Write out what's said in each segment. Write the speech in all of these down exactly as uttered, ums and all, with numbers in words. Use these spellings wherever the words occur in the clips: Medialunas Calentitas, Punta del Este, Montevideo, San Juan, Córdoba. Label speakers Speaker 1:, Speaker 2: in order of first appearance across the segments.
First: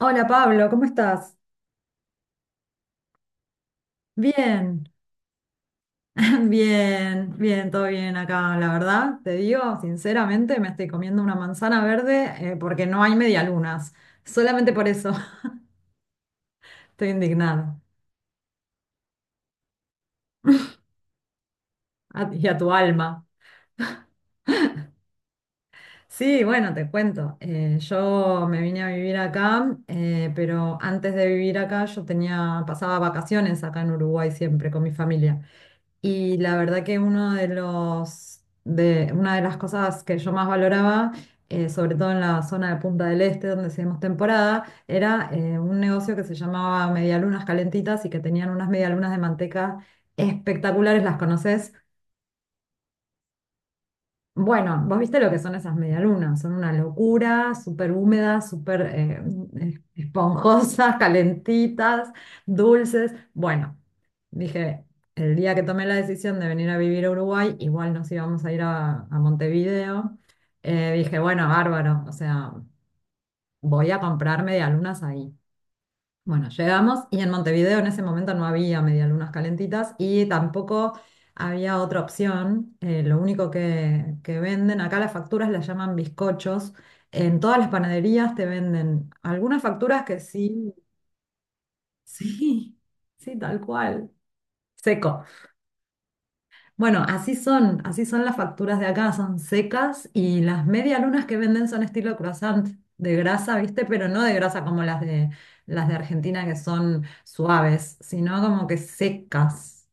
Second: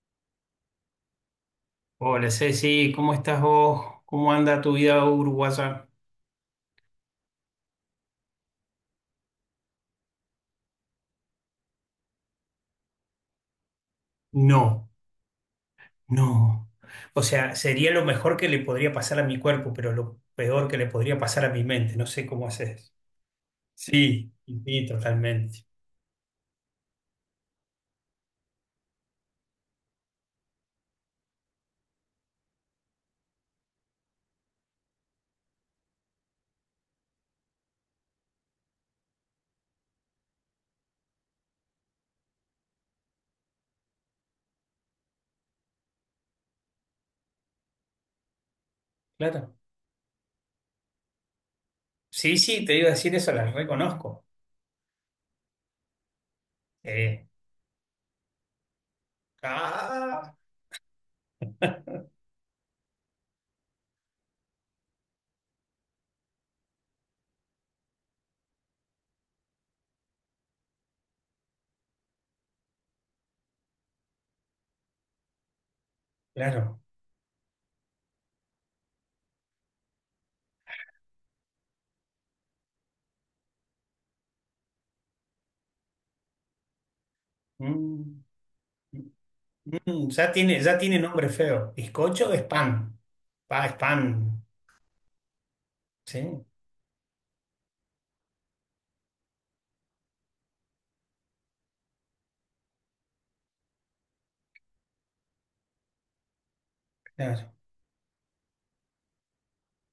Speaker 1: Hola Pablo, ¿cómo estás?
Speaker 2: Hola Ceci, ¿cómo estás vos? ¿Cómo anda tu
Speaker 1: Bien,
Speaker 2: vida uruguaya?
Speaker 1: bien, bien, todo bien acá, la verdad. Te digo, sinceramente, me estoy comiendo una manzana verde eh, porque no hay medialunas. Solamente por
Speaker 2: No,
Speaker 1: eso
Speaker 2: no.
Speaker 1: estoy
Speaker 2: O sea,
Speaker 1: indignada.
Speaker 2: sería lo mejor que le podría pasar a mi cuerpo, pero lo peor que le podría pasar a mi mente. No sé
Speaker 1: A- y
Speaker 2: cómo
Speaker 1: a tu
Speaker 2: haces.
Speaker 1: alma.
Speaker 2: Sí, sí, totalmente.
Speaker 1: Sí, bueno, te cuento. Eh, yo me vine a vivir acá, eh, pero antes de vivir acá yo tenía, pasaba vacaciones acá en Uruguay siempre con mi familia. Y la verdad que uno de los, de, una de las cosas que yo más valoraba, eh, sobre todo en la zona de Punta del Este, donde hacíamos temporada, era eh, un negocio que se llamaba Medialunas Calentitas y que tenían unas medialunas de
Speaker 2: Claro.
Speaker 1: manteca espectaculares, ¿las conoces?
Speaker 2: Sí, sí, te iba a decir eso, las reconozco.
Speaker 1: Bueno, vos viste lo que son esas medialunas, son una
Speaker 2: Eh,
Speaker 1: locura, súper húmedas, súper eh,
Speaker 2: ah,
Speaker 1: esponjosas, calentitas, dulces. Bueno, dije, el día que tomé la decisión de venir a vivir a Uruguay, igual nos íbamos a ir a, a Montevideo, eh, dije, bueno, bárbaro, o sea, voy a comprar medialunas ahí. Bueno,
Speaker 2: claro.
Speaker 1: llegamos y en Montevideo en ese momento no había medialunas calentitas y tampoco había otra opción. Eh, lo único que, que venden, acá las facturas las llaman bizcochos. En todas las
Speaker 2: Mm,
Speaker 1: panaderías te venden
Speaker 2: mm,
Speaker 1: algunas facturas
Speaker 2: mm,
Speaker 1: que
Speaker 2: ya tiene,
Speaker 1: sí,
Speaker 2: ya tiene nombre feo. Bizcocho es
Speaker 1: sí,
Speaker 2: pan.
Speaker 1: sí, tal
Speaker 2: Pa, es
Speaker 1: cual,
Speaker 2: pan.
Speaker 1: seco.
Speaker 2: Sí,
Speaker 1: Bueno, así son, así son las facturas de acá, son secas y las medialunas que venden son estilo croissant de grasa, ¿viste? Pero no de grasa como las de las de Argentina que son
Speaker 2: claro.
Speaker 1: suaves, sino como que secas,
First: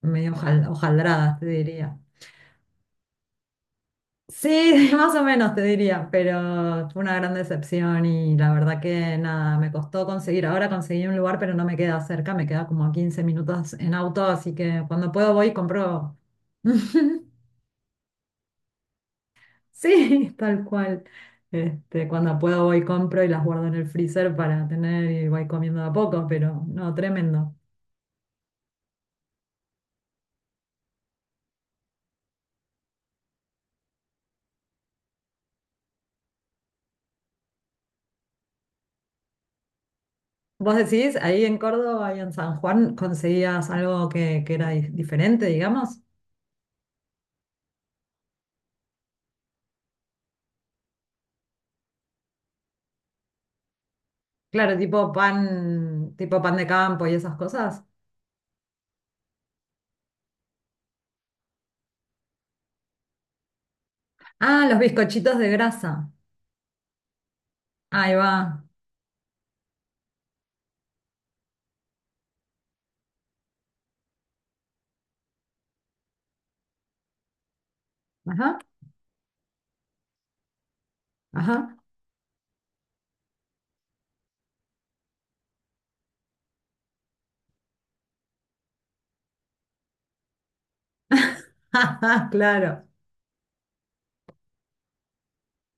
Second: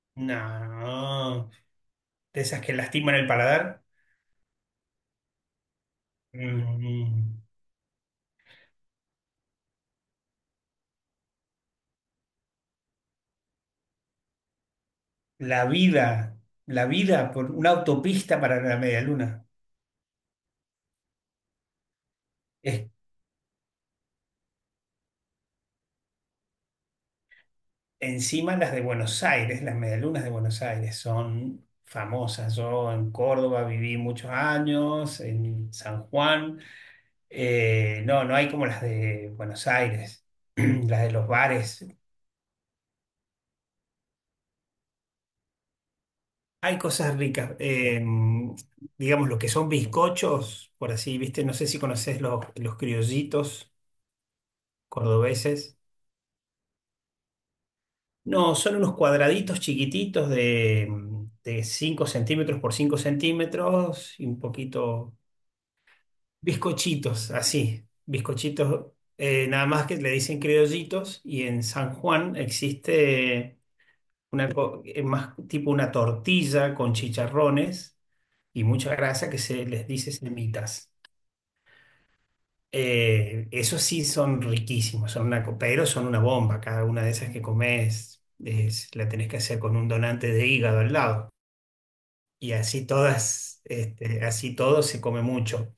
Speaker 1: medio hojal- hojaldradas, te
Speaker 2: No.
Speaker 1: diría.
Speaker 2: De esas que lastiman el paladar.
Speaker 1: Sí, más o menos te diría, pero fue una gran
Speaker 2: Mm,
Speaker 1: decepción y la verdad que nada, me costó conseguir. Ahora conseguí un lugar, pero no me queda cerca, me queda como a quince minutos en auto, así que cuando puedo voy y
Speaker 2: la
Speaker 1: compro.
Speaker 2: vida, la vida por una autopista para la medialuna.
Speaker 1: Sí, tal cual. Este, cuando puedo voy
Speaker 2: Es,
Speaker 1: compro y las guardo en el freezer para tener y voy comiendo de a poco, pero no, tremendo.
Speaker 2: Encima las de Buenos Aires, las medialunas de Buenos Aires son famosas. Yo en Córdoba viví muchos años, en San Juan. Eh, no, no hay como las de Buenos Aires,
Speaker 1: ¿Vos
Speaker 2: las de
Speaker 1: decís,
Speaker 2: los
Speaker 1: ahí en
Speaker 2: bares.
Speaker 1: Córdoba y en San Juan conseguías algo que, que era di- diferente, digamos?
Speaker 2: Hay cosas ricas. Eh, digamos, lo que son bizcochos, por así, ¿viste? No sé si conoces los, los criollitos
Speaker 1: Claro, tipo
Speaker 2: cordobeses.
Speaker 1: pan, tipo pan de campo y esas cosas.
Speaker 2: No, son unos cuadraditos chiquititos de, mm, de cinco centímetros por cinco centímetros y un
Speaker 1: Ah, los
Speaker 2: poquito
Speaker 1: bizcochitos de grasa.
Speaker 2: bizcochitos, así,
Speaker 1: Ahí va.
Speaker 2: bizcochitos, eh, nada más que le dicen criollitos y en San Juan existe una, co- eh, más tipo una tortilla con chicharrones
Speaker 1: Ajá,
Speaker 2: y mucha grasa que se les dice semitas.
Speaker 1: ajá.
Speaker 2: Eh, esos sí son riquísimos, son una, co- pero son una bomba, cada una de esas que comes es- la tenés que hacer con un donante de hígado al lado. Y así
Speaker 1: Claro,
Speaker 2: todas, este, así todo se come mucho.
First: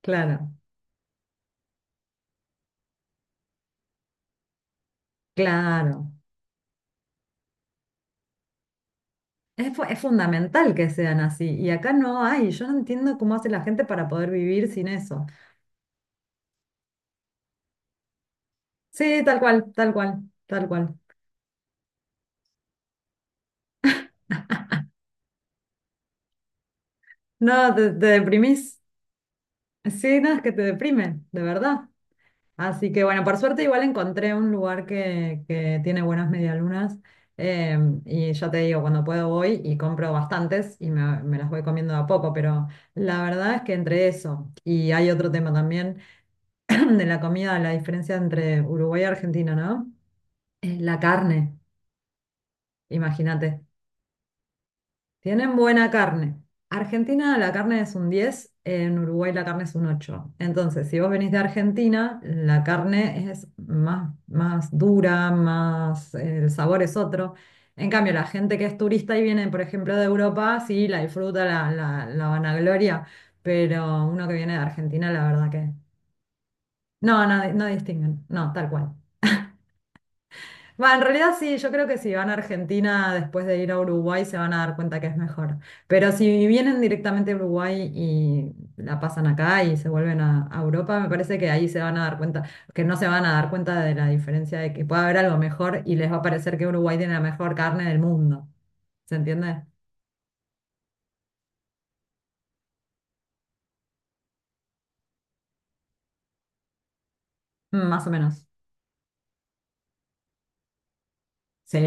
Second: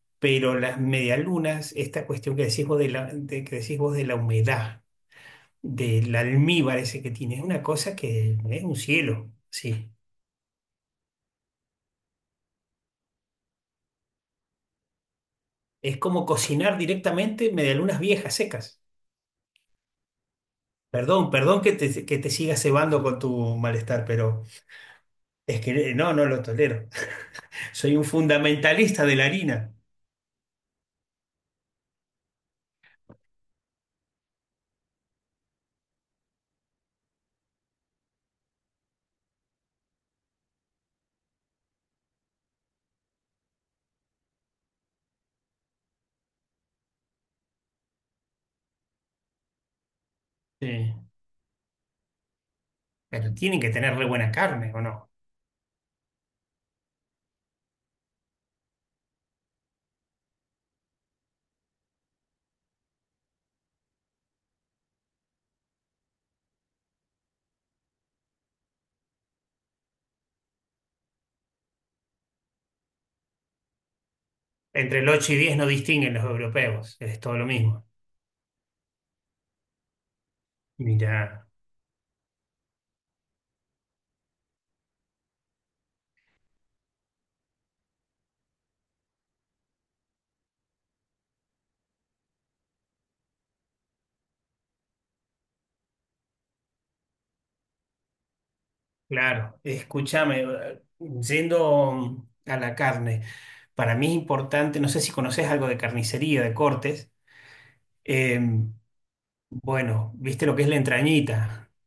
Speaker 1: claro,
Speaker 2: Pero las medialunas, esta cuestión que decís vos de la, de- que decís vos de la humedad,
Speaker 1: claro.
Speaker 2: del almíbar ese que tiene, es una cosa que es un cielo,
Speaker 1: Es, fu-
Speaker 2: sí.
Speaker 1: es fundamental que sean así, y acá no hay, yo no entiendo cómo hace la gente para poder vivir sin eso.
Speaker 2: Es como cocinar directamente medialunas viejas, secas.
Speaker 1: Sí, tal cual, tal cual, tal cual.
Speaker 2: Perdón, perdón que te, que te siga cebando con tu malestar, pero es que no, no lo tolero.
Speaker 1: No, te,
Speaker 2: Soy un
Speaker 1: te deprimís.
Speaker 2: fundamentalista de la harina.
Speaker 1: Sí, no, es que te deprime, de verdad. Así que bueno, por suerte igual encontré un lugar que, que tiene buenas medialunas, eh, y ya te digo, cuando puedo voy y compro bastantes y me, me las voy comiendo de a poco, pero la verdad es que entre eso, y hay otro tema también de la comida, la diferencia entre Uruguay y Argentina, ¿no? Eh,
Speaker 2: Sí.
Speaker 1: La carne,
Speaker 2: Pero tienen
Speaker 1: imagínate.
Speaker 2: que tener re buena carne, ¿o no?
Speaker 1: Tienen buena carne. Argentina la carne es un diez, en Uruguay la carne es un ocho. Entonces, si vos venís de Argentina, la carne es más, más dura, más, eh, el sabor es otro. En cambio, la gente que es turista y viene, por ejemplo, de Europa, sí, la disfruta, la, la, la vanagloria, pero uno que viene de
Speaker 2: Entre el
Speaker 1: Argentina, la
Speaker 2: ocho y
Speaker 1: verdad
Speaker 2: diez no
Speaker 1: que...
Speaker 2: distinguen los europeos,
Speaker 1: No,
Speaker 2: es
Speaker 1: no,
Speaker 2: todo lo
Speaker 1: no
Speaker 2: mismo.
Speaker 1: distinguen, no, tal cual. Va, en realidad
Speaker 2: Mira,
Speaker 1: sí, yo creo que si van a Argentina después de ir a Uruguay se van a dar cuenta que es mejor. Pero si vienen directamente a Uruguay y la pasan acá y se vuelven a, a Europa, me parece que ahí se van a dar cuenta, que no se van a dar cuenta de la diferencia de que puede haber algo mejor y les va a parecer que Uruguay tiene la mejor carne del mundo. ¿Se
Speaker 2: claro,
Speaker 1: entiende?
Speaker 2: escúchame, eh, yendo a la carne, para mí es importante, no sé si conoces algo de carnicería, de cortes,
Speaker 1: Mm, más o
Speaker 2: eh,
Speaker 1: menos.
Speaker 2: bueno, ¿viste lo que es la entrañita?
Speaker 1: Sí,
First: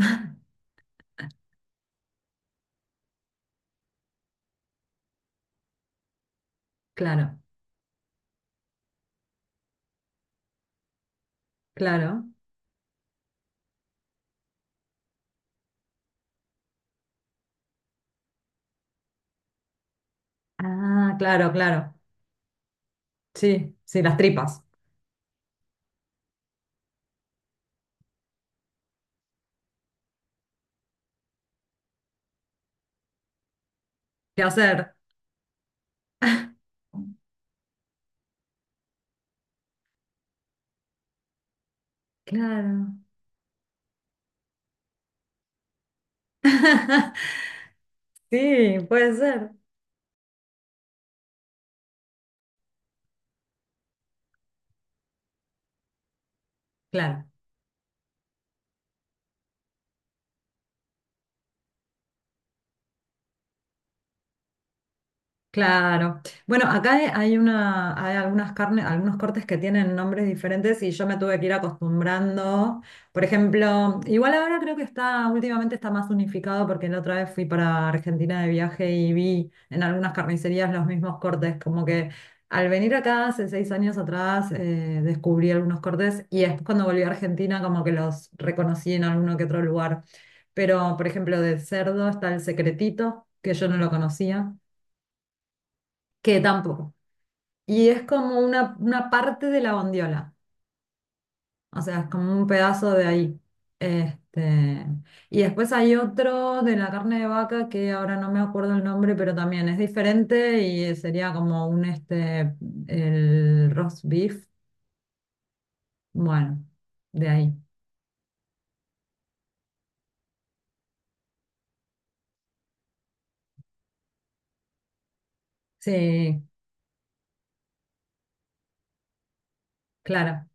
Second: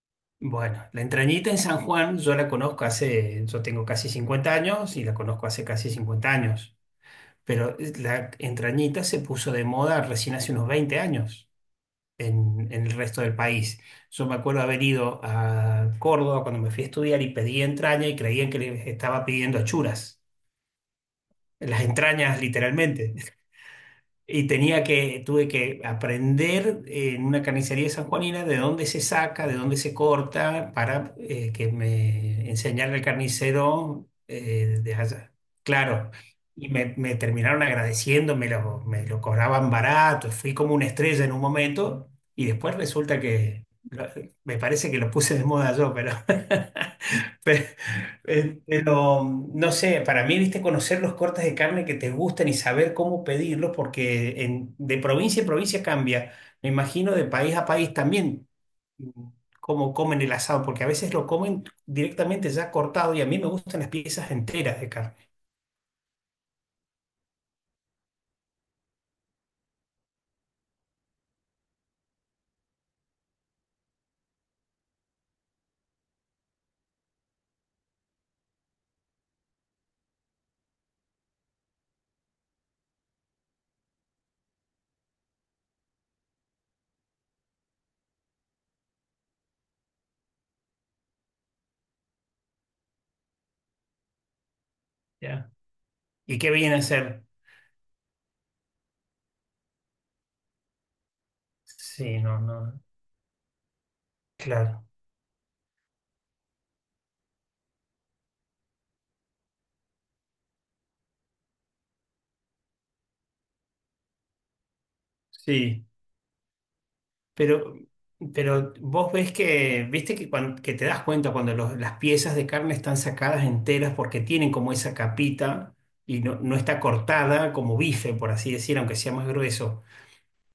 Speaker 2: Bueno, la entrañita en San Juan yo la conozco hace, yo tengo casi cincuenta años y la conozco hace casi cincuenta años,
Speaker 1: claro,
Speaker 2: pero la entrañita se puso de moda recién hace unos veinte años.
Speaker 1: claro.
Speaker 2: en, en el resto del país. Yo me acuerdo haber ido a Córdoba cuando me fui a estudiar y pedí entraña y creían que les estaba pidiendo achuras,
Speaker 1: Ah, claro,
Speaker 2: las
Speaker 1: claro.
Speaker 2: entrañas literalmente.
Speaker 1: Sí, sí, las
Speaker 2: Y
Speaker 1: tripas.
Speaker 2: tenía que, tuve que aprender eh, en una carnicería sanjuanina de dónde se saca, de dónde se corta, para eh, que me enseñara el carnicero
Speaker 1: ¿Qué
Speaker 2: eh,
Speaker 1: hacer?
Speaker 2: de allá. Claro, y me, me terminaron agradeciendo, me lo, me lo cobraban barato, fui como una estrella en un momento, y después
Speaker 1: Claro.
Speaker 2: resulta que, lo- me parece que lo puse de moda yo, pero, Eh,
Speaker 1: Sí, puede
Speaker 2: Pero
Speaker 1: ser.
Speaker 2: no sé, para mí, viste, conocer los cortes de carne que te gustan y saber cómo pedirlos, porque en- de provincia en provincia cambia. Me imagino de
Speaker 1: Claro.
Speaker 2: país a país también mm, cómo comen el asado, porque a veces lo comen directamente ya cortado y a mí me gustan las piezas enteras de carne.
Speaker 1: Claro. Bueno, acá he- hay una, hay algunas carnes, algunos cortes que tienen nombres diferentes y yo me tuve que ir acostumbrando. Por ejemplo, igual ahora creo que está, últimamente está más unificado porque la otra vez fui para Argentina de viaje y vi en algunas carnicerías los mismos cortes. Como que al venir acá hace seis años atrás eh, descubrí algunos cortes y después cuando volví a Argentina como que los reconocí en alguno que otro lugar. Pero, por ejemplo, de cerdo está el secretito, que yo no lo conocía
Speaker 2: ¿Ya? ¿Y
Speaker 1: que
Speaker 2: qué vienen a
Speaker 1: tampoco.
Speaker 2: ser?
Speaker 1: Y es como una, una parte de la bondiola, o sea, es
Speaker 2: Sí,
Speaker 1: como
Speaker 2: no,
Speaker 1: un
Speaker 2: no,
Speaker 1: pedazo de ahí.
Speaker 2: claro.
Speaker 1: Este, y después hay otro de la carne de vaca que ahora no me acuerdo el nombre, pero también es diferente y sería como un este, el roast beef.
Speaker 2: Sí.
Speaker 1: Bueno, de ahí.
Speaker 2: Pero, pero vos ves que, viste que, cuan- que te das cuenta cuando los- las piezas de carne están sacadas enteras porque tienen como esa capita y no,
Speaker 1: Sí,
Speaker 2: no está cortada como bife, por así decir, aunque sea más grueso.
Speaker 1: claro.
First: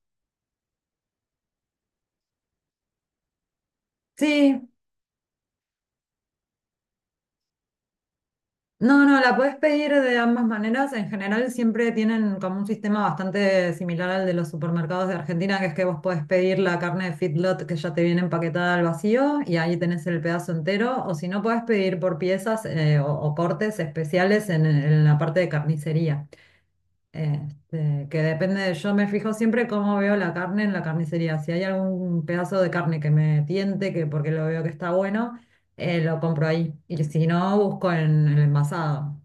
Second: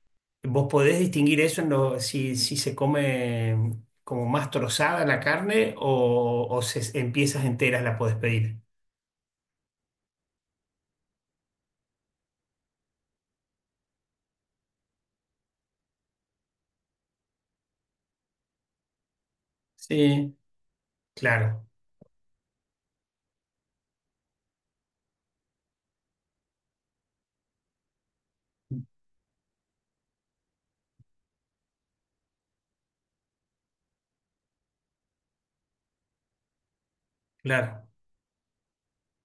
Speaker 2: ¿Vos podés distinguir eso en lo, si, si se come como más
Speaker 1: Sí,
Speaker 2: trozada la carne o, o se, en piezas enteras la podés pedir?
Speaker 1: no, no, la puedes pedir de ambas maneras. En general siempre tienen como un sistema bastante similar al de los supermercados de Argentina, que es que vos podés pedir la carne de feedlot que ya te viene empaquetada al vacío y ahí tenés el
Speaker 2: Sí,
Speaker 1: pedazo entero. O si no, podés
Speaker 2: claro,
Speaker 1: pedir por piezas eh, o, o cortes especiales en, en la parte de carnicería. Este, que depende de, yo me fijo siempre cómo veo la carne en la carnicería. Si hay algún pedazo de carne que me tiente, que porque lo veo que está bueno, eh, lo compro ahí. Y si no,
Speaker 2: claro.
Speaker 1: busco en el envasado.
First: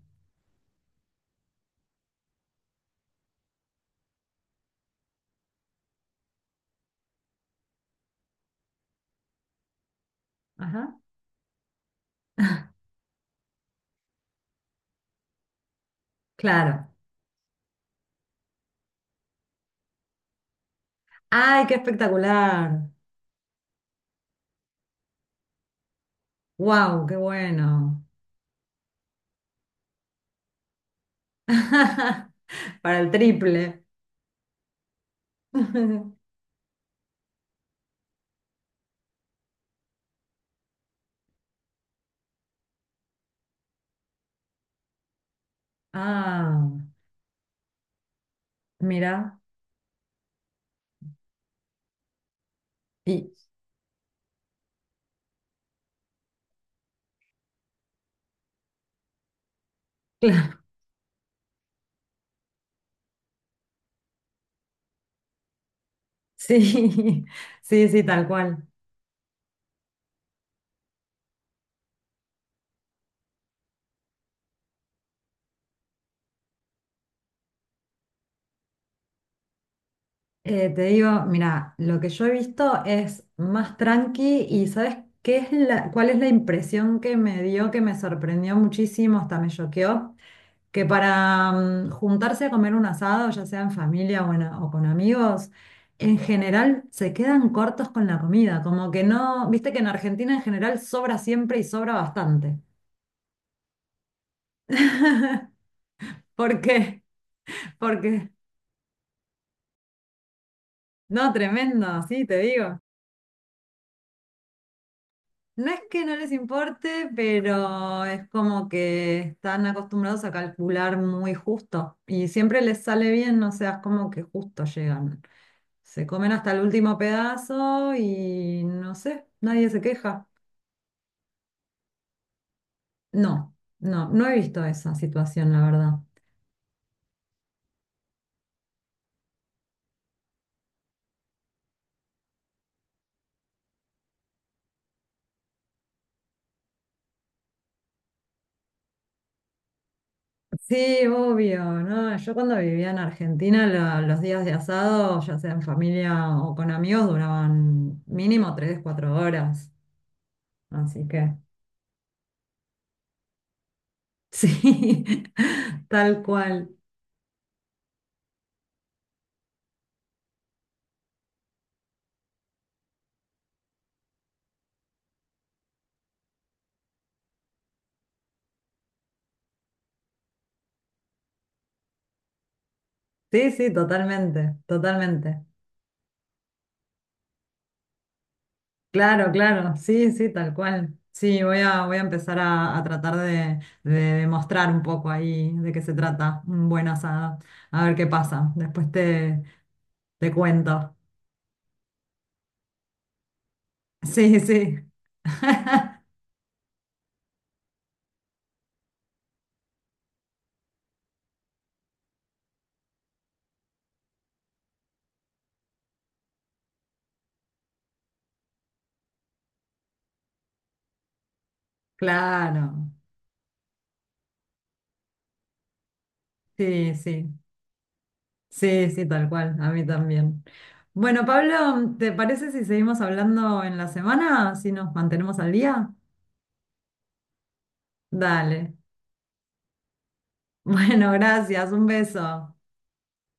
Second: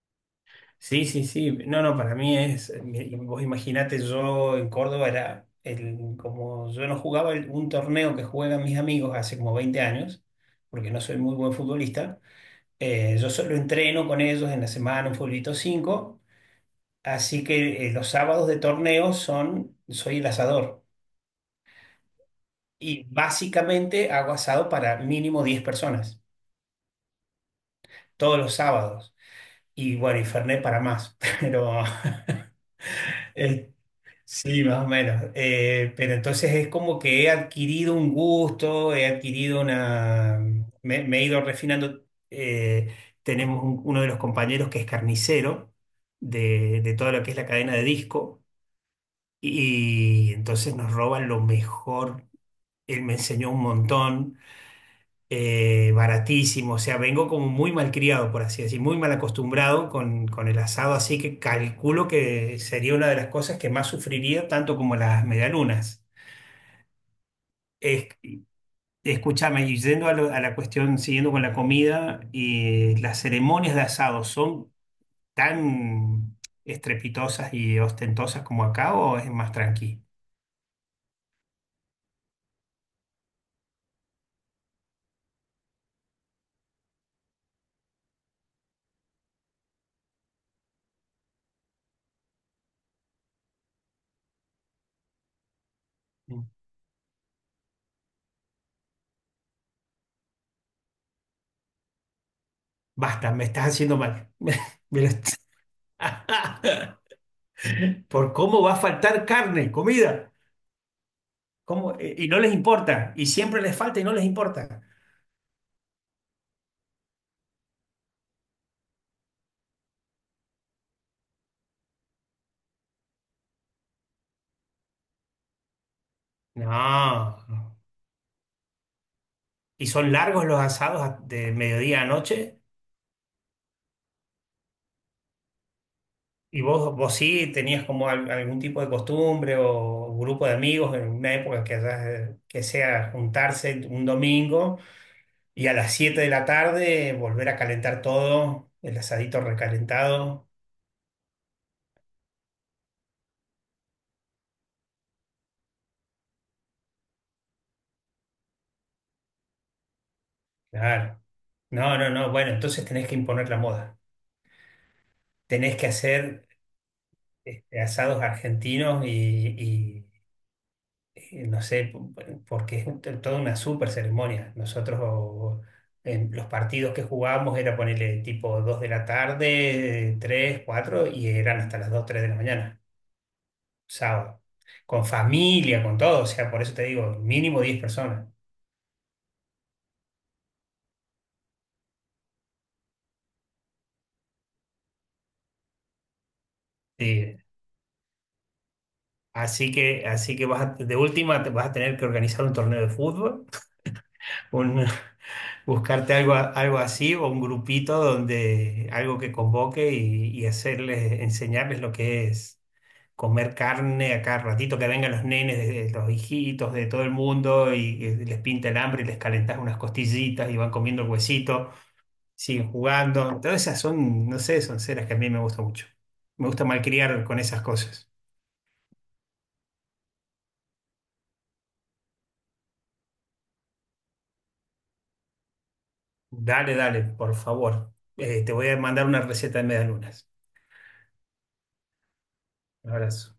Speaker 2: Sí, sí, sí. No, no, para mí es, mi- vos imaginate, yo en Córdoba era, el, como yo no jugaba el- un torneo que juegan mis amigos hace como veinte años, porque
Speaker 1: Ajá,
Speaker 2: no soy muy buen futbolista, eh, yo solo entreno con ellos en la semana, un futbolito cinco
Speaker 1: claro.
Speaker 2: así que eh, los sábados de torneo son, soy el asador.
Speaker 1: ¡Ay, qué espectacular!
Speaker 2: Y básicamente hago asado para mínimo diez personas,
Speaker 1: ¡Wow, qué bueno!
Speaker 2: todos los sábados. Y bueno, y Fernet para más, pero...
Speaker 1: Para el triple.
Speaker 2: Sí, más o menos. Eh, pero entonces es como que he adquirido un gusto, he adquirido una... Me, me he ido refinando. Eh, Tenemos un- uno de los compañeros que es carnicero
Speaker 1: Ah,
Speaker 2: de, de todo lo que es la cadena de disco
Speaker 1: mira.
Speaker 2: y entonces nos roban lo mejor. Él me
Speaker 1: Y
Speaker 2: enseñó un montón eh, baratísimo, o sea, vengo como muy malcriado, por así decir, muy mal acostumbrado con, con el
Speaker 1: claro,
Speaker 2: asado, así que calculo que sería una de las cosas que más sufriría, tanto como las medialunas.
Speaker 1: sí, sí, sí,
Speaker 2: Es-
Speaker 1: tal cual.
Speaker 2: Escúchame, y yendo a, lo- a la cuestión, siguiendo con la comida, y las ceremonias de asado son tan estrepitosas y ostentosas como acá o es más tranqui.
Speaker 1: Eh, te digo, mira, lo que yo he visto es más tranqui. Y ¿sabes qué es la, cuál es la impresión que me dio, que me sorprendió muchísimo, hasta me choqueó? Que para mm, juntarse a comer un asado, ya sea en familia o, en a- o con amigos, en general se quedan cortos con la comida, como que no, viste que en Argentina en general sobra siempre y sobra bastante.
Speaker 2: Basta, me estás haciendo mal. Me lo est-
Speaker 1: ¿Por qué? Porque,
Speaker 2: Por cómo va a faltar carne, comida.
Speaker 1: no,
Speaker 2: ¿Cómo?
Speaker 1: tremendo,
Speaker 2: Eh,
Speaker 1: sí,
Speaker 2: Y
Speaker 1: te
Speaker 2: no les
Speaker 1: digo.
Speaker 2: importa, y siempre les falta y no les importa.
Speaker 1: No es que no les importe, pero es como que están acostumbrados a calcular muy justo y siempre les sale bien, o sea, es como que justo llegan. Se comen hasta el último
Speaker 2: No.
Speaker 1: pedazo y no sé, nadie se
Speaker 2: Y son
Speaker 1: queja.
Speaker 2: largos los asados a- de mediodía a noche.
Speaker 1: No, no, no he visto esa situación, la verdad.
Speaker 2: Y vos, vos sí tenías como al- algún tipo de costumbre o grupo de amigos en una época que, haya- que sea juntarse un domingo y a las siete de la tarde volver a calentar todo, el asadito recalentado.
Speaker 1: Sí, obvio, ¿no? Yo cuando vivía en Argentina, la- los días de asado, ya sea en familia o con amigos, duraban mínimo tres, cuatro horas. Así
Speaker 2: Claro.
Speaker 1: que,
Speaker 2: No, no, no. Bueno, entonces tenés que imponer la moda.
Speaker 1: sí,
Speaker 2: Tenés que
Speaker 1: tal
Speaker 2: hacer
Speaker 1: cual.
Speaker 2: este, asados argentinos y eh, no sé, po- porque es un- toda una super ceremonia. Nosotros o- en los partidos que jugábamos era ponerle tipo dos de la tarde, tres cuatro y eran hasta las dos tres de la mañana,
Speaker 1: Sí, sí,
Speaker 2: sábado,
Speaker 1: totalmente,
Speaker 2: con
Speaker 1: totalmente.
Speaker 2: familia, con todo, o sea, por eso te digo, mínimo diez personas.
Speaker 1: Claro, claro, sí, sí, tal cual. Sí, voy a, voy a empezar a, a tratar de, de demostrar un poco ahí de qué se trata un buen
Speaker 2: Sí.
Speaker 1: asado. A ver qué pasa. Después te,
Speaker 2: Así que,
Speaker 1: te
Speaker 2: así que vas a-
Speaker 1: cuento.
Speaker 2: de última te vas a tener que organizar un torneo de fútbol,
Speaker 1: Sí, sí.
Speaker 2: un- buscarte algo, a- algo así o un grupito donde algo que convoque y, y hacerles, enseñarles lo que es comer carne a cada ratito, que vengan los nenes, de- de los hijitos de todo el mundo y, y les pinta el hambre y les calentás unas costillitas y van comiendo el huesito, siguen
Speaker 1: Claro.
Speaker 2: jugando. Todas esas son, no sé, son ceras que a mí me gusta mucho. Me gusta
Speaker 1: Sí,
Speaker 2: malcriar
Speaker 1: sí.
Speaker 2: con esas cosas.
Speaker 1: Sí, sí, tal cual. A mí también. Bueno, Pablo, ¿te parece si seguimos hablando en la semana? Si nos mantenemos al día.
Speaker 2: Dale, dale, por favor. Eh, te voy
Speaker 1: Dale.
Speaker 2: a mandar una receta de medialunas.
Speaker 1: Bueno, gracias. Un beso.
Speaker 2: Un abrazo.